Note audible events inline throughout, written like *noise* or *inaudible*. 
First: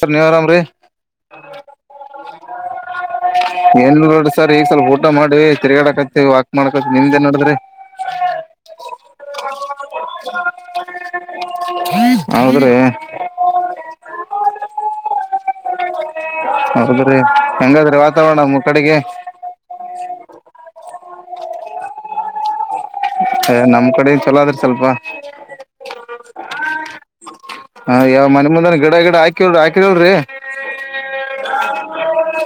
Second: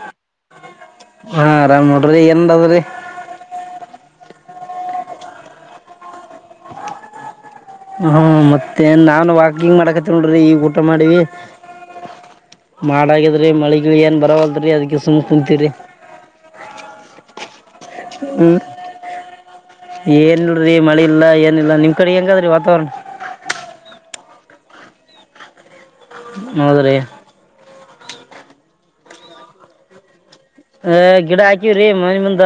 sir ನೀವ್ ಆರಾಮ್ರಿ ಹಾ ಆರಾಮ್ ನೋಡ್ರಿ ಏನ್ ಅದ್ರಿ *inaudible* ಏನ್ ನೋಡ ಸರ್ ಈಗ ಸ ಸ್ಲ್ ಊಟ ಮಾಡ್ವಿ ತಿರ್ಗಾಡಾಕತ್ತತಿ ವಾಕ್ ಮಾಡಾಕತಿ ನಿಮ್ದ ಏನ್ ನಡ್ರಿ *inaudible* ಹ್ಮ ಮತ್ತೆ ನಾು ವಾಕಿಂಗ್ ಮಾಡಕತ್ತ ನೋಡ್ರಿ ಈ ಊಟ ಮಾಡೀಿವಿ ಹೌದ್ರಿ ಮಾಡಗಿದ್ರಿ ಮಳಿಗಿಳ ಏನ್ ಬರವಲ್್ರೀ ಅದ್ಕ್ಕೆ ಸುಮ್ ಕುಂತರಿ *inaudible* ಹೆಂಗಾದ್ರೆ ವಾತಾವರಣಮ್ಮ ಕಡೆಗೆ *inaudible* ಏನಲ್ರರಿ ಮಳಿ ಇಲ್ಲ ಏನಿಲ್ಲ ನಿಮ್ ಕಡೆ ಹೆಂಗಾದ್ರಿ ವಾತಾವರಣ *inaudible* ನಮ್ ಕಡೆ ಚಲೋ ಆದ್ರೆ ಸ್ವಲ್ಪ *inaudible* ಹೌದ್ರೀ ಹಾ ಯಾವ ಮನೆ ಮುಂದ ಗಿಡ ಗಿಡ ಹಾಕಿಲ್್ರಿ ಹಾಕಿ ಹೇಳಲ್ಿ *unintelligible* ಹ ಗಿಡ ಹಾಕಿವ್ರೀ ಮನೆ ಮುಂದ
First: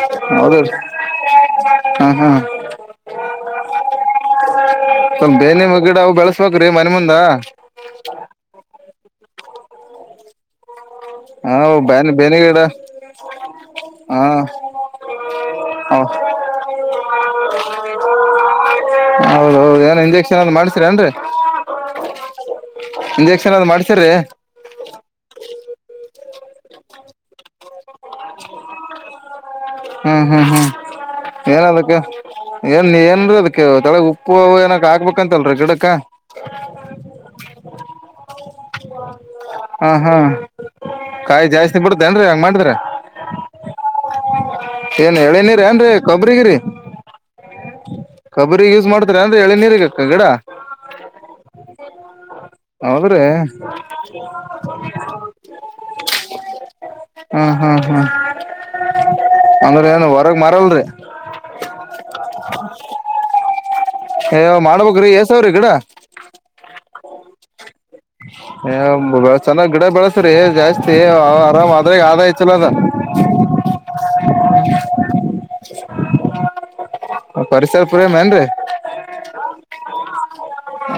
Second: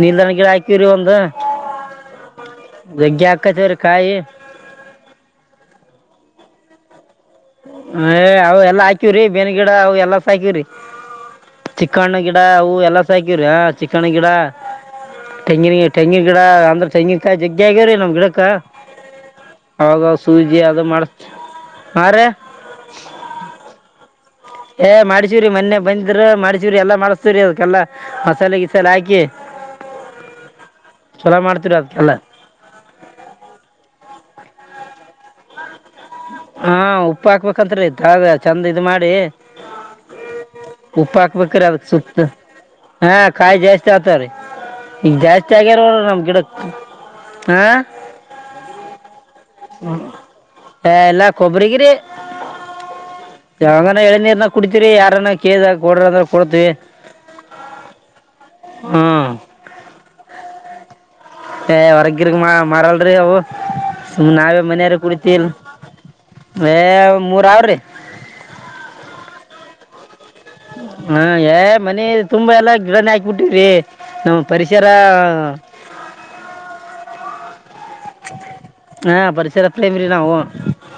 ನೀಲ್ದಾಣ ಗಿಡ ಹೌದ್ರಿ ಹಾಕವರಿೀ ಒಂದು ಹಾ ಹಾ ಬೆಗ್ಗ ಹಾಕ್ *inaudible* ಕಜರ್ಕಾಯಿ *inaudible* ಸ್ವಲ್ಪ ಬೇನಿಮ್ಮ ಗಿಡ ಅವವು ಬೆಳಸ್ಬೇಕ್ರೀ ಮನ ಮುಂದ *inaudible* ್ ಅವ ಎಲ್ಲ ಹಾಕಿವವ್ರೀ ಬೇನ್ ಗಿಡವು ಎಲ್ಲಸ ಹಾಕಿವವ್ರಿ ಹ *inaudible* ಬೇನೆ ಚಿಕ್ಕಣ್ಣ ಬೇನೆ ಗಿಡ ಅವು ಎಲ್ಲ ಸ ಹಕವ್ರಿ ಚಿಕ್ಕಣ್ಣ ಹಾ ಗಿಡ ತೆಂಗಿನ ತೆಂಗಿನ ಗಿಡ ಅಂದ್ರೆ ತೆಂಗಿಿನಕಾಯಿ ಜಗ್ಗಿ ಆಗ್ಯವ್ರೀ ನಮ್ ಗಿಡಕ್ಕ ಹೌದೌದು ಏನೋ ಇಂಜೆಕ್ಷನ್ ಎ ಮಾಡ್ಸರಏನ್ರಿ ಮಾಡಸ್ ಹಾ ರ ಇಂಜೆಕ್ಷನ್ ಅದ್ ಮಾಡ್ಸರ್ರಿ ಏ ಮಾಡಿಸೀವ್ರರಿ ಮೊನ್ನೆ ಬಂದ್ರ ಮಾಡಿಸೀವ್ರರಿ ಎಲ್ಲಾ ಮಾಡಸ್ತೇವ್ರೀ ಅದ್ಕಲ್ಲ ಮಸಾಲೆ ಗಿಸಾಲ ಹಾಕಿ ಹ್ಮ್ ಹ್ಮ್ ಹ್ಮ್ ಚಲೋ ಏನ್ ಮಾಡ್ತವ್ರಿ ಅದಕ್ಕೆ ಅದ್ಕೆಲ್ಲ ಏನ್ ಏನ್ೀ ಅದಕ್ಕೆ ತಳಗ್ ಉಪ್ಪು ಏನಕ್ ಹಾಕ್ಬೇಕಂತಲ್ರರಿ ಗಿಡಕ್ ಹಾ ಉಪ್ಪು ಹಾಕ್ಬೇಕತ್ರಿ ತಳ ಚಂದ ಇದ್ ಮಾಡಿ ಹಾ ಹಾ ಉಪ್ಪಾಕ್ ಕಾಯಿ ಬೇಕರಾವ ಜಾಸ್ತಿ ಸುಕ್ತ ಬಿಡ್ತೇನ್ರಿ ಹಂಗ ಮಾಡಿದ್ರ ಹಾ ಕಾಯ ಜಸ್ ಏನ್ ಹೇಳಿನಿರ ಏನ್ರಿ ನೋಡ್ರಿ ನಮ್ ಗಿಡಕ್ ಕೊಬ್ರಿಗಿರಿ ಕೊಬ್ಬರಿ ಯೂಸ್ ಮಾಡ್ತಾರ ಏನ್ರಿ ಎಳೆನೀರಿಗೆ ಹ ಎಲ್ಲಾ ಕೊಬ್ಬರಿಗಿರಿ ಹೌದ್ರೆ ಎಳನೀರ್ನ ಕುಡಿತೀರಿ ಯಾರನ ಕೇಳ್ದಾಗ ಕೊಡ್ರಿ ಅಂದ್ರ ಕೊಡ್ತೀವಿ ಹ್ಮ ಹ್ಮ ಹ್ಮ್ ಹ್ಮ್ ಅಂದ್ರ ಏನ್ ಹೊರಗ್ ಮರಲ್ರಿ ಹೊರಗಿರ್ಗ್ ಮಾ ಮಾರಲ್ರರಿ ಅವು ಸುಮ್ಮ್ ಏ ನಾವೇ ಮನೆಯಾರ ಮಾಡ್ಬೇಕ್ರಿ ಕುಡತಿೀಲ್ ಏಸವ್ರಿ ಗಿಡ ಮೂರ ಅವ್ರೀ ಹ ಚೆನ್ನ ಗಿಡ ಬೆಳ ಜಾಸ್ತಿ ಹಾ ಏ ಮನ ಆದಾಯ ತುಂಬಾ ಚಲೋ ಅದ ಎಲ್ಲ ಗಿಡನಿ ಹಾಕ್ಬಿಟ್ಟವ್ರಿ ನಮ್ಮ ಪರಿಸರ ಪರಿಸರ ಪ್ರೇಮ್ ಏನ್ರೀ ಹಾ ಪರಿಸರಿಸರ ಹತ್ರೇಮ್ರರಿ ನಾವು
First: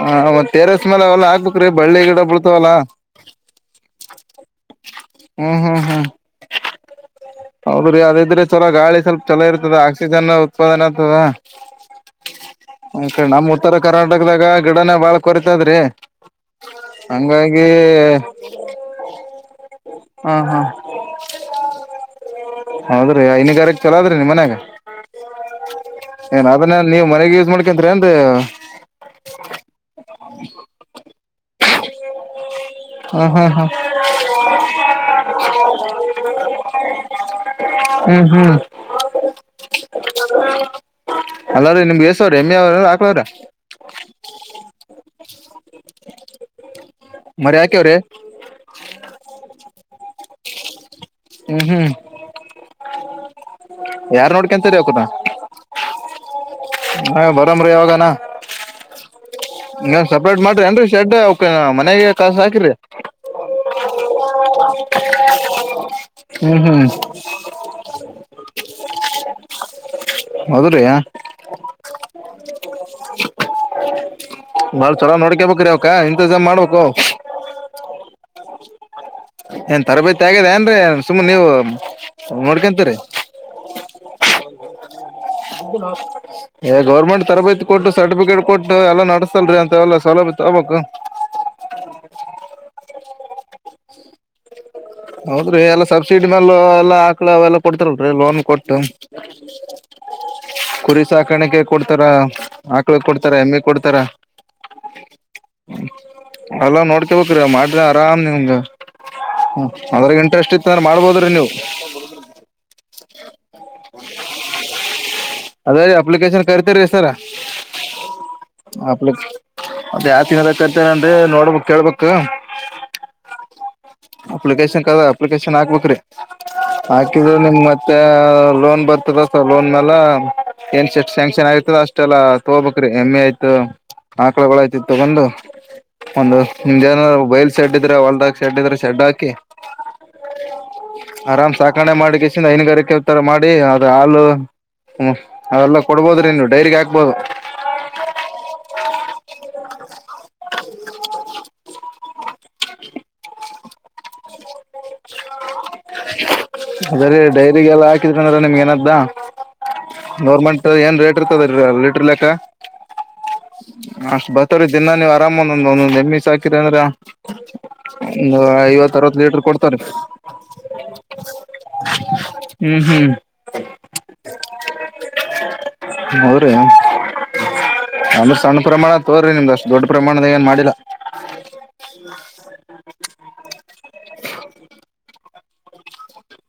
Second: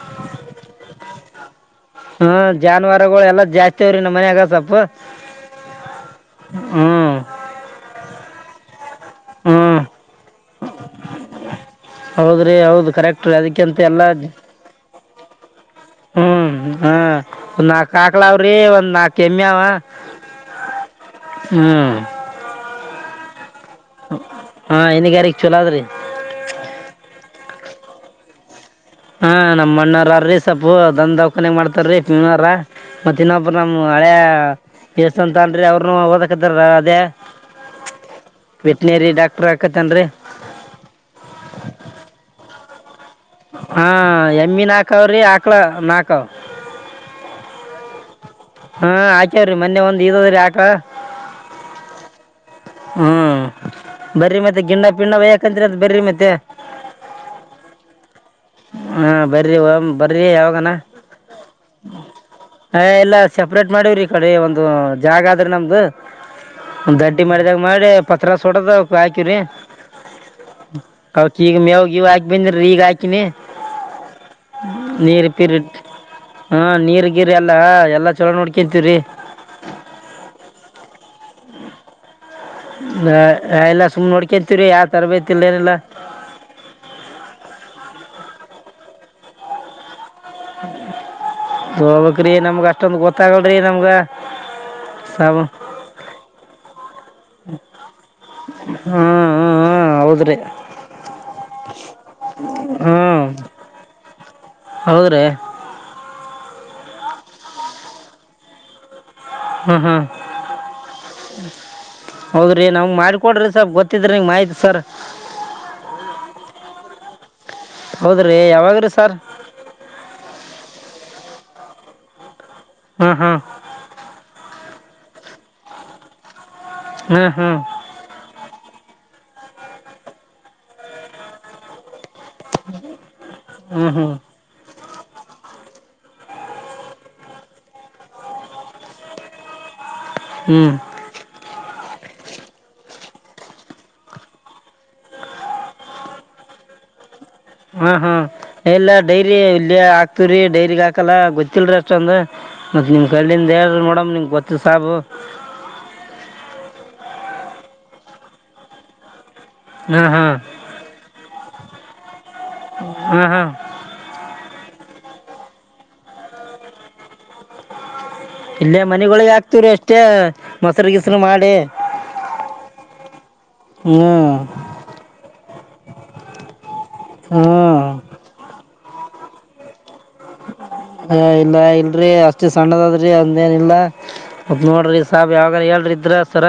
ಹ ಮ ಟೆರಸ್ ಮಲ ಎಲ್ಲಾ ಹಾ ಹ್ಮ ಜಾನುವಾರುಗಳು ಎಲ್ಲಾ ಜಾಸ್ತಿವ್ರಿ ನಮ್ಮ ಮನ್ಯಾಗ ಸ್ೊಪ್ಪ ಹ್ಮ್ ಹ್ಮ್ ಹ್ಮ್ ಹ್ಮ್ ಹೌದ್ರ ಯದ ಇದ್ರೆ ಚಲ ಗಾಳಿ ಸ್ವಲ್ಪ ಚಲೋ ಇರ್ತದ ಹ್ಮ್ ಆಕ್ಸಿಜನ್ ಉತ್ಪಾದನೆ ಆಗ್ತದ ಹೌದ್ರಿ ಹೌದು ಅ ಕರೆಕ್ಟ್ ನಮ್ಮ ಉತ್ತರ ಅದಕ್ಕಿಂತ ಎಲ್ಲಾ ಕರ್ನಾಟಕದಾಗ ಗಿಡನ ಬಾಳ್ ಹ್ಮ್ ಹ್ಮ ಒ ಹಂಗಾಗಿ ನಾಕ್ಾಕ್ಲಾವ್ರಿ ಒಂದ್ ನಾಕ್ ಎಮ್ಮಿಾವ ಹ್ಮ್ ಹ್ಮ್ ಹ್ಮ್ ಹೌದ್ರೆ ಐನಗ ಚಲೋದ್ರೀ ನಿ ಮನ್ಯಾಗ ಹಾ ಹೈನುಗಾರಿಕೆ ಚಲೋ ಅದ್ರಿ ಏನ ನೀ ಮ ಯಸ್ ಮಾಡ್ ಯಾಕಂದ್ರ ಅಂದ್ರೆ ಹಾ ನಮ್ಮ ಅಣ್ಣೀ ಸೊಪು ದ್ ದಕನ್ ಮಾಡ್ತ ೀರ ಮತ್ ಹಾ ಹಾ ಇನ್ನೊಬ್ಬ ಹಾ ನಮ್ ಹಳೆ ವ್ಯವಸ್ ಅಂತ ಅನ್ಿ ಅವ್ರರುನು ಓದಕತಾರ ಅದ ಹ ವೆಟನರಿ ಡಾಕ್ಟರ್ ಹಾಕತ್ತನ್ರಿ ಅಲ್ಲ್ರೀ ನಿಮ್ಗೆ ಯಸವ ರೀಮ ಹಾ ಎಮ್ಮಿ ನಾಕ ಅವ್ರಿ ಆಕ್ಲ ನಾಕಾವ ಮರಿ ಹಾಕ್ಯವ್ರಿ ಹಾ ಆಚಾರ್ರಿ ಮೊನ್ನೆ ಒಂದ್ ಇದದ್ರಿ ಆಾಕ ಹ್ಮ್ ಹ್ಮ್ ಹ್ಮ್ ಯಾರ್ ಬರಿ ಮತ್ತೆ ನೋಡ್ಕೊಂತರಿ ಗಿಂಡ ಅವಕುನ ಪಿಂಡ ಯಾಕಂದ್ರ ಅಂತ ಬರ್ರ ಮತ್ತೆ ಹ ಬರಮ್ರಿ ಯಾವಾಗನ ಹಾ ಬರ್ರಿ ಹಂಗ ಬರ್ರಿ ಸಪ್ರೇಟ್ ಮಾಡ್ರಿ ಯಾವಾಗನ ಏನ್ರಿ ಶೆಡ್ ಅವಕ್ ಮನೆಗೆ ಕಾಸ ಹಾಕಿರಿ ಹ ಎಲ್ಲ ಸೆಪ್ರೇಟ್ ಮಾಡವ್ರಿ ಈ ಕಡೆ ಒಂದು ಜಾಗ ಆದ್ರ ನಮ್ದು ಹ್ಮ್ ಹ್ಮ್ ದಡ್ಡಿ ಮಾಡಿದಾಗ ಮಾಡಿ ಪತ್ರ ಸುಡದ ಹಾಕವ್ರಿ ಹೌದ್ರಿ ಅವ ಚ ಈಗ ಮೇವಗೆ ಇವ ಹಾಕಿ ಬಿಂದ್ರ ಈಗ ಆಾಕ ಬಾಳ ಚಲೋ ನೀರುಪರು ನೋಡ್ಕೇಬೇಕ್ರಿ ಅವಕ ಇಂತಜಾಮ್ ಹಾ ಮಾಡ್ಬೇಕು ನೀರ್ ಗೀರ್ ಎಲ್ಲ ಎಲ್ಲಾ ಚಲೋ ನೋಡ್ಕಂತೀವ್ರಿ ಸುಮ್ಮ ನೀವು ನೋಡ್ಕಂತರಿೀ ಎಲ್ಲಾ ಸುಮ್ ನೋಡ್ಕೊಂತೀವ್ರಿ ಯಾವ ತರಬೇತಿ ಇಲ್ಲ ಏನಿಲ್ಲ ಗೌರ್ಮೆಂಟ್ ತರಬೇತಿ ಕೊಟ್ಟು ಸರ್ಟಿಫಿಕೇಟ್ ಕೊಟ್ಟು ಎಲ್ಲ ನಸ್ತಲ್ರರಿ ಅಂತ ಎಲ್ಲ ಸೌಲಭ ತಬಬೇಕಕ್ ಹೋಗಬಕ್ ರಿ ನಮ್ಗ ಅಷ್ಟೊಂದ ಗೊತ್ತಾಗಲ್ರೀ ನಮ್ಗ ಸಾಬ ಹೌದ್ರಿ ಎಲ್ಲಾ ಸಬ್ಸಿಡಿ ಮೇಲ್ಲ ಎಲ್ಲ ಮಕ್ಕಳ ಅವೆಲ್ಲ ಕೊಡ್ತಾರಲ್ರಿ ಲೋನ್ ಕೊಟ್ಟು ಹ್ಮ್ ಹ್ಮ್ ಹ್ಮ್ ಹೌದ್ರಿ ಕುರಿ ಸಾಕಾಣಿಕೆ ಕೊಡ್ತಾರ ಹಾಕ್ಲಿಕ್ ಹ್ಮ್ ಕೊಡ್ತಾರ ಹೆಮ್ಮಿ ಕೊಡ್ತಾರ ಹೌದ್ರಿ ಅಲ್ಲಾ ನೋಡ್ಕ ಬ್ರ ಮಾಡ್ರೆ ಆರಾಮ್ ನಿಮ್ದ ಹ್ಮ್ ಹ್ಮ್ ಅದ್ರೆ ಇಂಟ್ರೆಸ್ಟ್ ಇತ್ತ ಅಂದ್ರೆ ಮಾಡ್ಬೋದ್ರಿ ನೀವು ಹೌದ್ರಿ ನಾವ ಮಾಡ್ಕೊಡ್ರಿ ಸ್ವಲ್ ಗೊತ್ತಿದ್ರಿ ನಿಂಗ ಮಾ್ತಿ ಸರ್ ಅದೇ ರೀ ಅಪ್ಲಿಕೇಶನ್ ಕರಿತರೀ ಸರ ಹೌದ್ರಿ ಯಾವಾಗ್ರಿ ಲ ಸರ್ ಮದ ಹ ತಿ ೇನಂದ್ರೆ ನೋಡ್ಬಕ್ ಕೇಳ್ಬಕ್ ಹ್ಮ್ ಹ್ಮ್ ಅಪ್ಲಿಕೇಶನ್ ಅಪ್ಲಿಕೇಶನ್ ಹಾಕ್ಬೇಕ್ರಿ ಹ್ಮ್ ಹಾಕಿದ್ರ ನಿಮ್ ಹ್ಮ್ ಮತ್ತ ಲೋನ್ ಬ ದ ಲೋನ್ ಮಲ್ಲ ಏನ್ ಎಷ್ಟ ಶ್ಯಾಂಕ್ಷನ್ ಆಗತದ ಅಷ್ಟ ಇಷ್ಟ ಎಲ್ಲ ತಗೋಬೇಕ್ರಿ ಎಮ್ಮೆ ಆಯ್ತು ಹ್ಮ್ ಹ್ಮ್ ಆಕಳಗಳಯ್ತು ತಗೊಂಡು ಒಂದು ನಿಮ್ ಜನ ಬೈಲ್ ಸೆಡ್ ಇದ್ರೆ ಹೊಲ್ಡ್ ಹಾಿ ಶೆಡ್ ಇದ್ರೆ ಶೆಡ್ ಹಾಕಿ ಹ್ಮ್ ಆರಾಮ ಸಾ ಆ ಕಣೆ ಮಾಡಿ ಕಸ ಹೈನುಗಾರಿಕೆ ತರ ಮಾಡಿ ಅದ ಹಾಲು ಹ್ಮ ಅದೆಲ್ಲ ಕೊಡ್ಬೋದ್ರಿ ನೀವು ಡೈರಿಗೆ ಹಾಕ್ಬೋದು ಹಾ ಹಾ ಎಲ್ಲ ಡೈರಿ ಇಲ್ಲಿಯ ಆಾಕ್ತವ್ರರಿ ಡೈರಿಗ್ ಹಾಕಲ್ಲ ಗೊತ್ತಿಲ್ರ ಅಷ್ಟ ಇಷ್ಟ ಅಂದ್ರೆ ಮತ್ತ ನಿಮ್ ಕಲ್ಲಿಿಂದ ಯಾರು ಮಡಮ್ ನಿ್ ಗೊತ್ತ ಸಬ ಅದ್ರ ಡೈರಿಗೆಲ್ಲ ಹಾಕಿದ್ರ ಅಂದ್ರೆ ನಿಮ್ಗೆ ಏನದ್ದ ಹಾ ಹಾ ಗೋರ್ಮೆಂಟ್ ಏನ್ ರೇಟ್ ಇರ್ತದ ಲೀಟ್ರರ್ ಲೆಕ್ಕ ಹಾ ಹಾ ಅಷ್ಟ ಬ ಇೀ ದಿನಾ ನೀವು ಆರಾಮಂದ ಒಂದ ನಮ್ಮಿ ಹಾಕಿರಿ ಅಂದ್ರ ಒಂದ್ ಐವತ್ತ ಅವತ್ತು ಲೀಟರ್ ಕೊಟ್ಟ ಇರು ಅಷ್ಟೇ ಮೊಸರು ಗಿಸರು ಮಾಡಿ ಹ್ಮ್ ಹ ಹ್ರರಿ ಆಮೇರ ಸಣ್ಣ ಪ್ರಮಾಣ ತೋರಿ ನಿಮ್ದ ಅಷ್ಟು ದೊಡ್ಡ ಪ್ರಮಾಣದ ಏನ್ ಮಾಡಿಲ್ಲ ಹ ಇಲ್ಲ ಇಲ್ರಿ ಅಷ್ಟು ಸಣ್ಣದದ್ರಿ ಅಂದೇನಿಲ್ಲ ನೋಡ್ರಿ ಸಾಬ್ ಯಾವಾಗಾರ ಹೇಳ್ರಿ ಇದ್ರ ಸರ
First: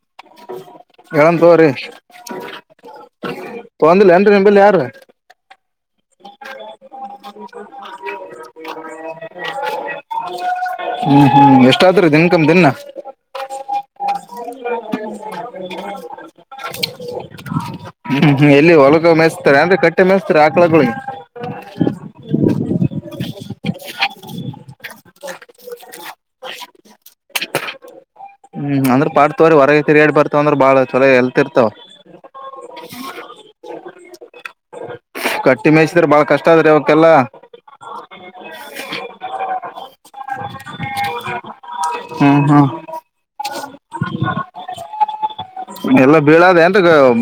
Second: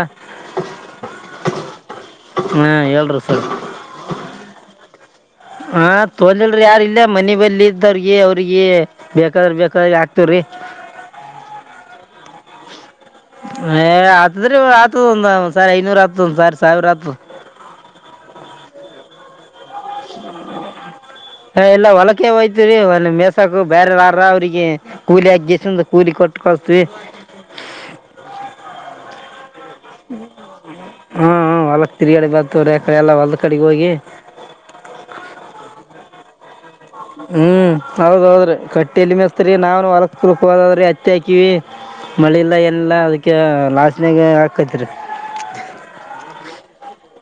ಎ ತೋ್ರಿ ಹಾ ಹೇಳ್ರಿ ಸರ್ ತಗಂದಿಲ್ಲ ಏನ್ರಿ ನಿಂಬಲ್ಲಿ ಯಾರ ಹ ತೋಲಲ್ರಿ ಯಾರ ಇಲ್ಲ ಮನ ಬಲ್ಲಿ ಇದ್ದವ್ರಗಿ ಅವ್ರಿಗೆಿ ಬೇಕಾದ್ರ ಬೇಕ ಹ್ಮ್ ಹ್ಮ್ ಎಷ್ಟಾದರುೂ ದನ್ಕಮ ದನ್ನ ಆತದ್ರೀ ಆತ ಹ ಹ್ಮ್ ಹ್ಮ್ ಎಲ್ಲಿ ಒ ಹೊಲಗ ಮೆಸ್ತಾರೆ ಅಂದ್ರೆ ಕಟ್ಟ ಮೆಸ್ತಾರೆ ಆಕಳಗಳಳಿಗೆ ಹ ಎಲ್ಲ ಹೊಲಕೆ ಹೋಗಯ್ತರಿ ಒಂದ ಮೇಸಾಕ ಬೇರೆ ಅವ್ರಿಗೆ ಕೂಲಿ ಹಗ್ಗಸ ಕೂಲಿ ಕೊಟ್ಟಕತವಿ ಹ್ಮ್ ಅಂದ್ರೆ ಪಾರ್ ಹಾ ಇರ್ತಾವ ಹೊಲಕ್ ತಿರ್ಗಡೆ ಬರ್ತವ್ರಡೆ ಎಲ್ಲ ಹೊಲ್ದ ಕಡೆ ಹೋಗಿ ಹ ಕಟ್ಟಿ ಮೆಯಸಿದ್ರೆ ಬಾಳ ಕಷ್ಟ ಆದ್ರ ಇವಾಗ ಹ್ಮ್ ಹೌದ ಹೌದ್ರಿ ಕಟ್ಟಿ ಇಲ್ಲಿ ಮೆಸ್ತರಿ ನಾವ ಹೊಲಸಪೂರ್ಕ ಹೋದಾದ್ರಿ ಹತ್ತಿ ಹಾಕಿವವಿ ಮಳೆ ಹ್ಮ್ ಇಲ್ಲ ಹ್ಮ್ ಏನಿಲ್ಲ ಅದಕ್ಕೆ ಲಾಶನ್ಾಗ ಹಾಕತ್ರಿ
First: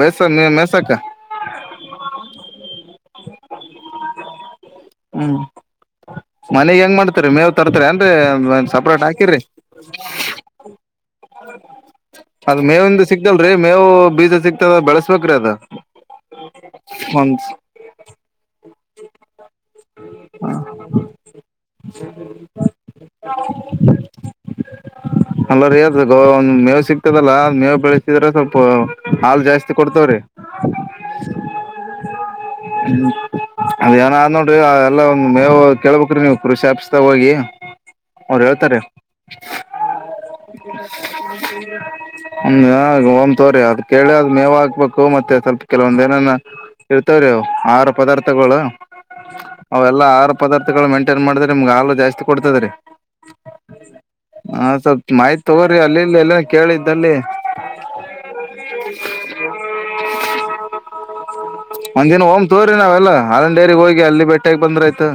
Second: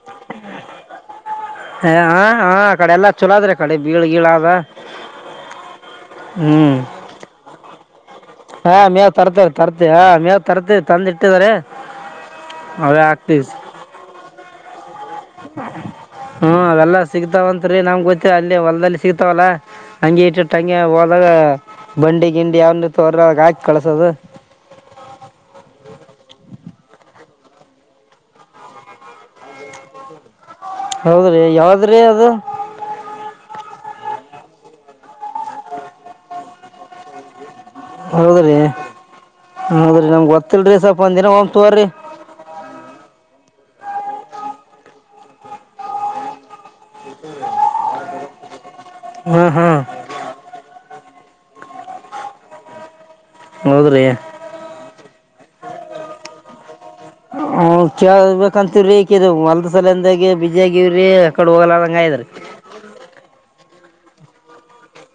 ಮೇಸ ಮೆಸಕ ಹ ಹ ಹ ಆ ಕಡೆ ಎಲ್ಲಾ ಚಲೋದ್ರೆ ಆ ಕಡೆ ಬೀಳ ಗೀಳಾದ ಹ್ಮ್ ಮನೆಗ್ ಹೆಂಗ್ ಮಾಡ್ತಾರೆ ಮೇವ್ ತರ್ತ ಏನ್ರಿ ಒ ಹಾ ಸಪ್ರೇಟ್ ಮೇವ್ ಹಾಕಿರಿ ತರ್ತೇವ್ರಿ ತರ್ತೇವಿ ಹಾ ಮೇವ್ ತರ್ತೇವಿ ತಂದಿಟ್ಟಿದಾರೆ ಅದ ಮೇವಿಿಂದ ಅವೇ ಸಿಗ್ತಲ್ರಿ ಮೇವು ಬೀಜ ಸಿಗ್ತದ ಬೆಳಸ ಹ್ಮ ಅವೆಲ್ಲಾ ಒಂದ ಸಿಗ್ತಾವತ್ರಿ ನಮ್ ಗೊತ್ತ ಅಲ್ಲಿ ಹೊಲ್ದಲ್ಲಿ ಸಿಗ್ತಾವಲ್ಲಾ ಹಂಗಿ ಇಟ್ಟಿಟ್ಟ ಹಂಗೆ ಹೋದಾಗ ಬಂಡಿ ಗಿಂಡಿ ಯಾವ ತೋರ್ರ ಹಾಕಿ ಕಳಸೋದು *inaudible* ಅಲ್ಲಾರಿ ಮೇವು ಸಿಗ್ತದಲ್ಲ ಮೇವ್ ಬೆಳೆಸಿದ್ರ ಸ್ವಲ್ಪ ಹಾಲು ಜಾಸ್ತಿ ಕೊಡ್ತವ್ರೀ ಹೌದ್ರಿ ಯಾವ್ದ್ರಿ ಅದು ಅದೇ ನಾನು ಮೇವು ಕೇಳ್ಬೇಕ್ರಿ ನೀವು ಕೃಷಿ ಆಫೀಸ್ ದಾಗ ಹೋಗಿ ಹೌದ್ರಿ ಹೌದ್ರಿ ನಮ್ಗ್ ಗೊತ್ತಿಲ್ರಿ ಸ್ವಲ್ಪ ಒಂದಿನ ಹೋಗ್ ತೋರಿ ಹ ಒಂದ ತೋರಿ ಅದ ಕೇಳಿ ಅದ್ ಮೇವ್ ಹಾಕ್ಬೇಕು ಮತ್ತೆ ಸ್ವಲ್ಪ ಕೆಲವೊಂದ ಏನಾನ ಇರ್ತವ್ರಿವು ಆಹಾರ ಪದಾರ್ಥಗಳು ಹಾ ಹಾ ಅವೆಲ್ಲಾ ಆಹಾರ ಪದಾರ್ಥಗಳು ಮೇಂಟೈನ್ ಮಾಡಿದ್ರೆ ನಿಮ್ಗೆ ಹಾಲು ಜಾಸ್ತಿ ಕೊಡ್ತದೆರಿ ಹೌದ್ರಿ ಮಾಹಿತಿ ತಗೋರಿ ಅಲ್ಲಿಲ್ಲಿ ಎಲ್ಲ ಕೇಳಿದ್ದಲ್ಲಿ ಹ ಕೇಳಬೇಕಂತವ್ರಿ ಈಕಿದು ಹೊಲದ ಸಲಿಂದಾಗ ಬಿಜಿ ಆಗವ್ರಿ ಆಕಡೆ ಒಂದಿನ ಹೋಗಲಂಗದ್ರರಿ ತೋರಿ ನಾವೆಲ್ಲ ಹಾಲು ಡೈರಿ ಅಲ್ಲಿ ಭೇಟಿಯಾಗಿ ಬಂದ್ರೆ ಆಯ್ತು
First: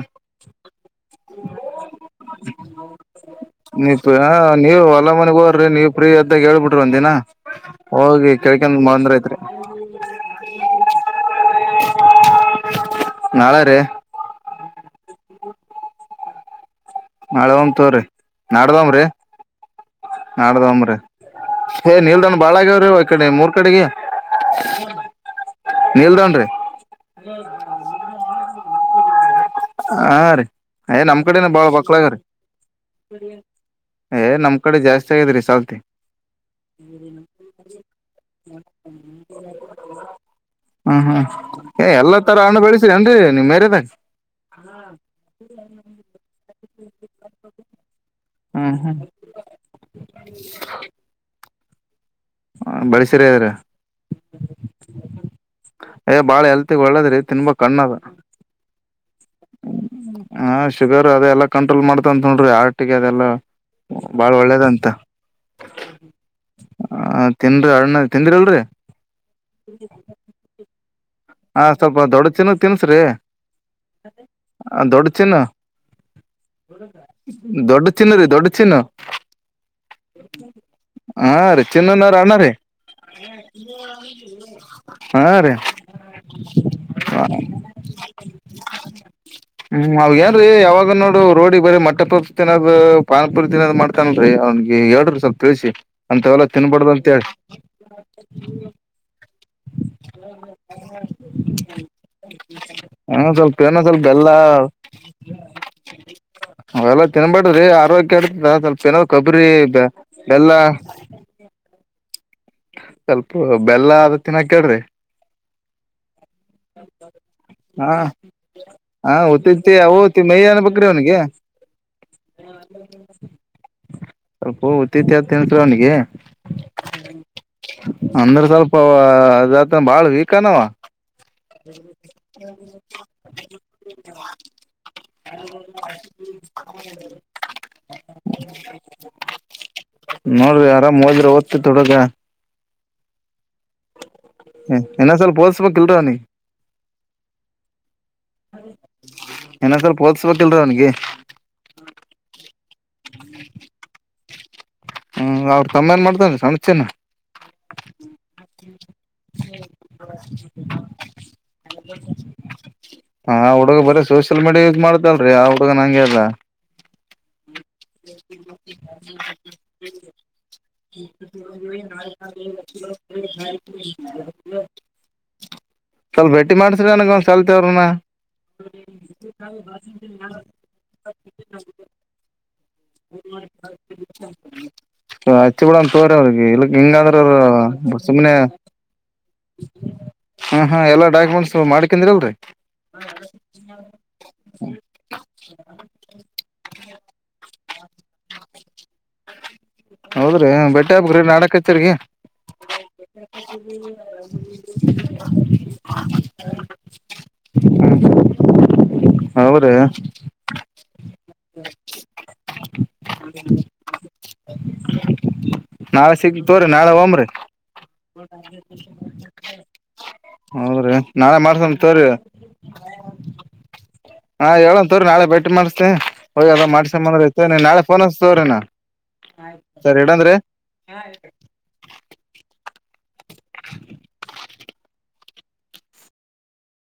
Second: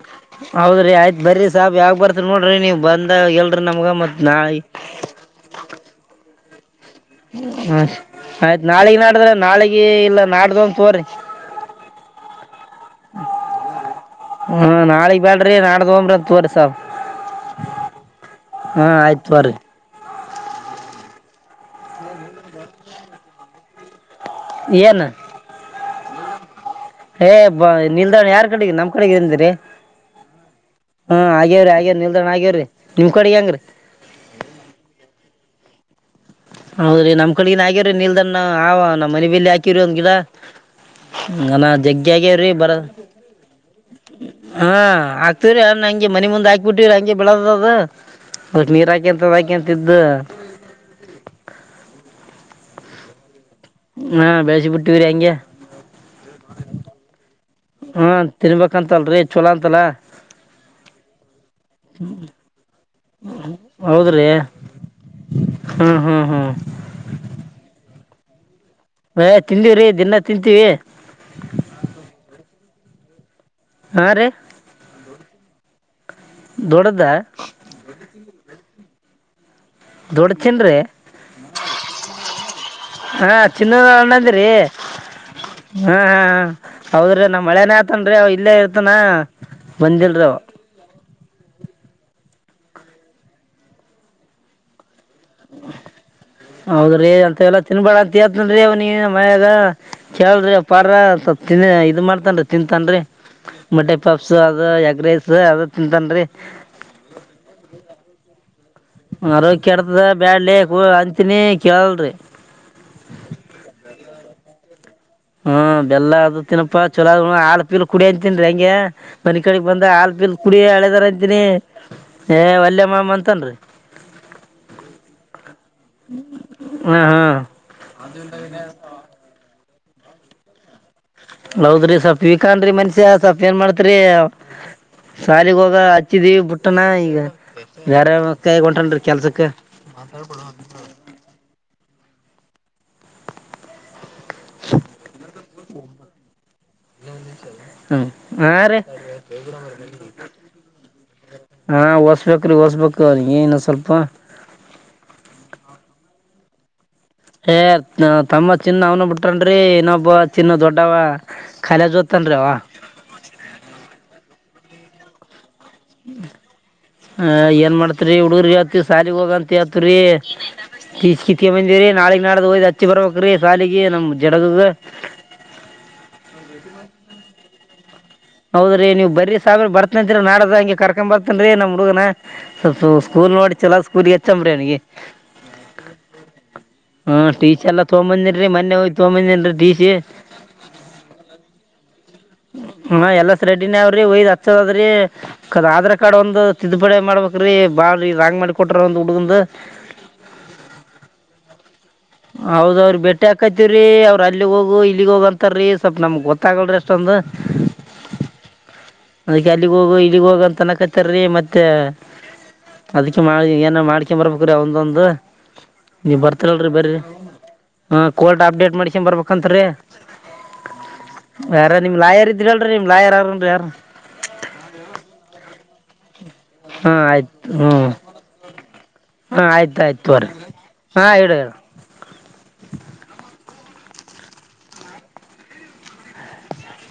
ಹೌದ್ರಿ ಆಯ್ತ್ ಬರಿ ಸಾಬ್ ಯಾವಾಗ ಬರ್ತ್ರಿ ನೋಡ್ರಿ ನೀವ್ ಬಂದ ಎಲ್ರರಿ ನಮ್ಗ ಮತ್ ನಾಳಿ ನೀವು ಪ್ರೀ ಇದ್ದಗಾ ಹೇಳ್ಬಿಟ್ಟಿ ಹ ಆಯ್ತ್ ನಾಳಗ ನಾಡಿದ್ರ ಬಂದ್ರೈತ್ರಿ ನಾಳಿಗಿ ಇಲ್ಲ ನಾಡಿದ್ದು ತಕೋರಿ ಹ ನಾಳೆ ರೀ ಹ್ಮ ನಾಳಗ್ ಬ್ಯಾಡ್ರಿ ನಾಡ್ದಿದು ಹೋಗೋಣ ತಕೋರಿ ಸಬ್ ನಾಳೆ ಹೋಗೋಣ ತಗೋರಿ ನಾಡಿದು ಹೋಗನ್ರಿ ಆಯ್ತ್ ತೋರಿ ನಾಡಿದು ಹೋಗನ್ರಿ ಏ ನೀಲ್ಡನ್ ಬಾಳ ಆಗ್ಯವ್ರೀ ಒ ಕಡೆ ಮೂರ್ ಕಡೆಗೆ ಏನು ನಿಡೌನ್ರಿ ಹೇ ನಿಲ್ದಾಣಿ ಯಾರ್ ಕಡೆಗೆ ನಮ್ ಕಡೆ ಅಂದ್ರಿ ಹಾರಿ ಏ ನಮ್ಮ್ ಕಡೆನ ಬಾಳ್ ಆಗ್ಯವ್ರಿ ಮಕ್ಳಗ್ರೀ ನಿಲ್ದಾಣ ಆಗ್ಯವ್ರಿ ನಿಮ್ ಕಡೆಗೆ ಹೆಂಗ್ರಿ ಏ ನಮ್ ಕಡೆ ಜಾಸ್ತಿ ಆಗಿದ್ರಿ ಸಲ್ತಿ ಹೌದ್ರಿ ನಮ್ ಕಡೆಗನ್ ಆಗ್ಯವ್ರೀ ನಿಲ್ದನ್ ಆವ ನಮ್ಮ್ ಮನೆ ಬೇಲಿ ಹಾಕಿರಿ ಒಂದ್ ಗಿಡ ಹ್ಮ್ ಹ್ಮ್ ನಾ ಏ ಜಗ್ಗಿ ಎಲ್ಲಾ ತರ ಆಗ್ಯಾವ್ರಿ ಹಣ್ಣು ಬರ ಬೆಳಸ್ರರಿ ನ್ರಿ ನಿಮ್ ಏರಿಯಾದಾಗ ಹಾ ಹಾಕ್ತಿವ್ರಿ ಅ ಹಂಗೆ ಮನಿ ಮುಂದೆ ಹಾಕ್ ಬಿಟ್ಟಿವವ್ರಿ ಹಂಗೆ ಬೆಳದ ಅದು ಅದಿಕ್ಕೆ ಹ್ಮ್ ನಿರಿ ಹ್ಮ್ ಹಾಗಿ ಇಂತವು ಹಾಕಿ ಅಂತಿದ್ದು ಬೆಳೆಸಿರಿ ಆಗದ್ರೆ ಹಾ ಬೆಳ್ಸಿ ಬಿಟ್ಟಿವ್ರಿ ಹಂಗೆ ಏ ಬಾಳ ಹೆಲ್ತಿಗ್ ಒಳ್ಳೇದ್ರಿ ತಿನ್ಬೇಕ್ ಹಣ್ಣ್ ಅದ ಹಾ ತಿನ್ಬೇಕಂತಲ್ರಿ ಚೋಲ ಅಂತಲ್ಲ ಹ ಶುಗರ್ ಅದೆಲ್ಲಾ ಕಂಟ್ರೋಲ್ ಮಾಡ್ತಂತ ನೋಡ್ರಿ ಹಾರ್ಟಿಗೆ ಅದೆಲ್ಲಾ ಬಾಳ್ ಒಳ್ಳೇದಂತ ಹಾ ಹಾ ಹಾ ಆ ತಿನ್ರಿ ಅಣ್ಣ ತಿಂದ್ರಿ ಅಲ್ರರಿ ತಿಂದೀವ್ರೀ ದಿನಾ ತಿಂತೀವಿ ಹ ಸ್ವಲ್ಪ ದೊಡ್ಡ ಚಿನ್ನಗ್ ತಿನ್ಸ್ರಿ ಹಾ ರೀ ದೊಡ್ಡ ತಿನ್ನು ದೊಡ್ಡದ ದೊಡ್ಡ ಚಿನ್ನ ರೀ ದೊಡ್ಡ ಚಿನ್ನ ದೊಡ್ಡ ಚಿನ್ರಿ ಹಾಚಿನ್ನರಾರನ್ನರಿ ಹಾ ಚಿನ್ನದ ಅಣ್ಣಂದ್ರಿ ಹಾ ರೀ ಹಾ ಹಾ ಹೌದ್ರಿ ನಮ್ ಮಳೇನೇ ಆತನ್ರೀ ಅವ ಇಲ್ಲೇ ಇರ್ತನ ಹ್ಮ್ ಅವ ಏನ್ ರೀ ಯಾವಾಗ ನೋಡು ರೋಡಿಗೆ ಬರೀ ಮ ಪುಫ್ ತಿನ್ನೋದು ಪಾನಿಪುರಿ ತಿನ್ನೋದು ಮಾಡ್ತನ್ರಿ ಅವ್ನಿಗೆ ಹೇಳಿರಿ ಸಸ್ವಲ್ಪ ಹೌದ್ರಿ ಅಂತ ಎಲ್ಲಾ ತಿನ್ಬೇಳ ಅಂತ ಹೇತನ್ರಿ ಅವ ನೀ ಮನೆಯಾಗ ಕೇಳ್ರಿ ಉಪಾರ ಸ್ಲ್ ಇದು ಮಾಡ್ತನರಿ ತಿಂತನ್ರಿ ಹ ಸ್ವಲ್ಪ ಏನೋ ಮಟೆ ಸ್ವಲ್ಪ ಬೆಲ್ಲ ಪಾಪ್ಸ್ ಅದು ಎಗ್ ರೈಸ್ ಅದು ದಂದ್ರೆ ಅವೆಲ್ಲಾ ತಿನ್ಬೇಡ್ರಿ ಆರೋಗ್ಯ ಇರ್ತದ ಅರೋಗ ಕೆಡ್ತದ ಬ್ಯಾಡ್ ಅಂತಿನಿ ಕೇಳಲ್ರಿ ಸ್ವಲ್ಪ ಬೆಲ್ಲ ಆದತ್ತಿನ ಕಡ್ರಿ ಹ್ಮ ಬೆಲ್ಲ ಅದು ತಿನ್ನಪಾ ಚೊಲೋ ಆಲು ಪೀಲ್ ಹಾ ಕುಡಿಯ ಅಂತ ತಿನ್ರಿ ಹೆಂಗೆ ಹಾ ಮನ ಕಡೆಗ್ ಉತ್ತತ್ತಿ ಬಂದ ಅವು ಆ ಸ್ಲ್ಪಲ್ ಮೈ ಕುಡ ಅನ್ಬೇಕ್ರಿ ಅಳೆದಾರ ಅವ್ನಿಗೆ ಅಂತೀನಿ ಏ ವಲ್ಲಯ ಮಾಮ ಅಂತನ್ರಿ ಸ್ವಲ್ಪ ಉತ್ತ ಇತ್ಯಾದ ತಿನ್ಸರು ಅವನಿಗೆ ಹಾ ಹಾ ಅಂದ್ರ ಸ್ವಲ್ಪ ಅದತ ಬಾಳ್ ವೀಕ್ನವ ಹೌದ್ರಿ ಸ್ವಲ್ಪ್ ವಿಕನ್ಮನ್ಷ್ಯ ಸ್ವಪ್ಪ ಏನ್ ಮಾಡಾತ್ರಿ ಸಾಲಿಗೆ ಹೋಗ ಹಚ್ಚಿದೀವಿ ಪುಟ್ಟನಾ ಈಗ ಬೇರೆ ಕೈಗ ಉಂಟನ್ರಿ ಕೆಲ್ಸಕ್ಕೆ ನೋಡ್ರಿ ಆರಾಮ್ ಹೋದ್ರಿಓದ್ ತೊಡಗ ಹ ಇನ್ನಸಲ್ ಲ್ಸ್ಬೇಕಕ್ ಇಲ್ರ ನೀ ಹ್ಮ್ ಹಾ ರೀ ಏನಸರ್ ಪೋಲ್ಸ್ಬಟ್ಟಲ್ರ ಅವನಗೆ ಹಾ ಓಸ್ಬೇಕ್ರಿ ಹೊಸ್ಬೇಕು ಏನು ಸ್ವಲ್ಪ ಹ್ಮ್ ಅವ್ರ *unintelligible* ಏ ತಮ್ಮ ಚಿನ್ನ ಅವ್ನ ಬಿಟನ್ ಇನ್ನೊಬ್ಬ ಚಿನ್ನ ದೊಡ್ಡವ ಖಾಲ ಜೊತೆ ಅನ್ರೆವಾ ಹುಗಗ್ ಬರ ಸೋಷಿಯಲ್ ಮೀಡಿಯ ಯೂಸ್ ಮಾಡತಲ್ರರಿ ಹ ಏನ್ ಮಾಡಾತ್ರಿ ಹುಡುರ್ ಹತಿ ಶಾಲಿಗ್ ಹೋಗಂತ ಹೇತ್ರಿ ಕೀಚ್ ಕಿತ್ಕ ಬಂದಿರಿ ನಾಳಗ್ ನಾಡ್ದ ಹಯ್ದ್ ಹಚ್ಚಿ ಬರ್ಬಕ್ ಸಾಲಿಗೆ ನಮ್ ಜಡಗಗ ಹ ಸ್ವಲ್ಪ ಭೇ ಮಾಡಸ್ರಿ ಅನಗ ಒಂದ್ ಸಲ್ತವ್ರನ ಹೌದ್ರೀ ನೀವು ಬರೀ ಸಾಬನ್ ಬರ್ತನಂತೀರ ನಾಡದ ಹಂಗೆ ಕರ್ಕೊ್ ಬರ್ತನ್ ನಮ್ಮ್ ಹುಡುಗನ ಸ್ಕೂಲ್ ನೋಡಿ ಚಲ ಸ್ಕೂಲ್ ಎಚ್ಚಂಬ್ರಿ ಅವನಿಗೆ ಹಚ್ಚಿ ಬಿಳ ತೋರ ಅವ್ರಿಗೆ ಇಲ್ಲಕ್ ಹಿಂಗಂದ್ರ ಟಿ ಸಿ ಎಲ್ಲ ಸುಮ್ಮನೆ ತೊಗೊಂಬಂದಿನ್ರಿ ಮೊನ್ನೆ ಹೋಗಿ ತೊಗೊಂಬಂದೇನ್ರಿ ಟಿ ಸಿ ಹಾ ಹಾ ಎಲ್ಲಾ ಡಾಕ್ಯುಮೆಂಟ್ಸ್ ಮಾಡ್ಕಿಂದಿ ಅಲ್ರಿ ಹ್ಮ ಎಲ್ಲ ಸ ರೆಡಿನೇ ಅವ್ರಿ ಒಯ್ದ್ ಹಚ್ಚದದ್ರಿ ಕ ಆಧಾರ್ ಕಾರ್ಡ್ ಒಂದು ತಿದ್ದುಪಡಿ ಮಾಡ್ಬೇಕ್ರೀ ಬಾಳ ರಾಂಗ್ ಮಾಡಿ ಕೊಟ್ರ ಒ್ ಹುಡುಗಂದ ಹೌದ್ರಿ ಬ ಬೆಟ್ಟೆ ಹಾಬ್ರಿ ನಾಡಕ್ಚ್ಚಿ ಹೌದ ಅವ್ರಿ ಬೆಟ್ಟೆ ಹಾಕತಿವ್ರೀ ಅವ್ ಅಲ್ಲಿಗ್ ಹೋಗು ಇಲ್ಲಿಗ್ ಹೋಗ ಅಂತಾರ್ರೀ ಸ್ವಲ್ ನಮ್ಗ್ ಗೊತ್ತಾಗಲ್ರಿ ಅಷ್ಟೊಂದು ಹ್ಮ ಅದಕ್ಕೆ ಅಲ್ಲಿಗ್ ಹೋಗ ಇಲ್ಲಿಗ್ ಹೋಗ ಅಂತನ ಕತ್ತ ಇರೀ ಮತ್ತೆ ಅದಕ ಮಾಡ ಏನ ಮಾಡ್ಕೊ ಬರ್ಬೇಕ್ರೀ ಒಂದೊಂದು ನೀ ನಾಳೆ ಸಿಗ್ ತೋರಿ ಬರ್ತರಲ್ರರಿ ನಾಳೆ ಬರರಿ ಹೋಮ್ರಿ ಹ ಕೋರ್ಟ್ ಅಪ್ಡೇಟ್ ಮಾಡಸನ್ ಬರ್ಬೇಕಂತರಿ ಹೌದ್ರಿ ನಾಳೆ ಯಾರ ಮಾಡ್ಸನ್ ನಿಮ್ ತೋರಿ ಲಾಯರ್ ಇದ್ರಿ ಅಲ್ರಿ ನಿಮ್ ಲಾಯರ್ ಯಾರನ್ರಿ ಯಾರು ಹಾ ಹೇಳಂತವರಿ ನಾಳೆ ಭೇ ಮಾಡಿಸತತೆ ಹೋಗಿ ಎಲ್ಲ ಹಾಂ ಮಾಡ್ಸಬಂದ್ರ ಐತೆ ಆಯ್ತು ನೀನ್ ಹ್ಞೂ ನಾಳೆ ನ್ಸತವ್ರಿ ನ ಹಾಂ ಆಯ್ತು ಸರ್ ಆಯ್ತು ತಗೋರಿ ಎರಡಂದ್ರೆ ಹಾಂ ಇಡು ಇಡು *unintelligible*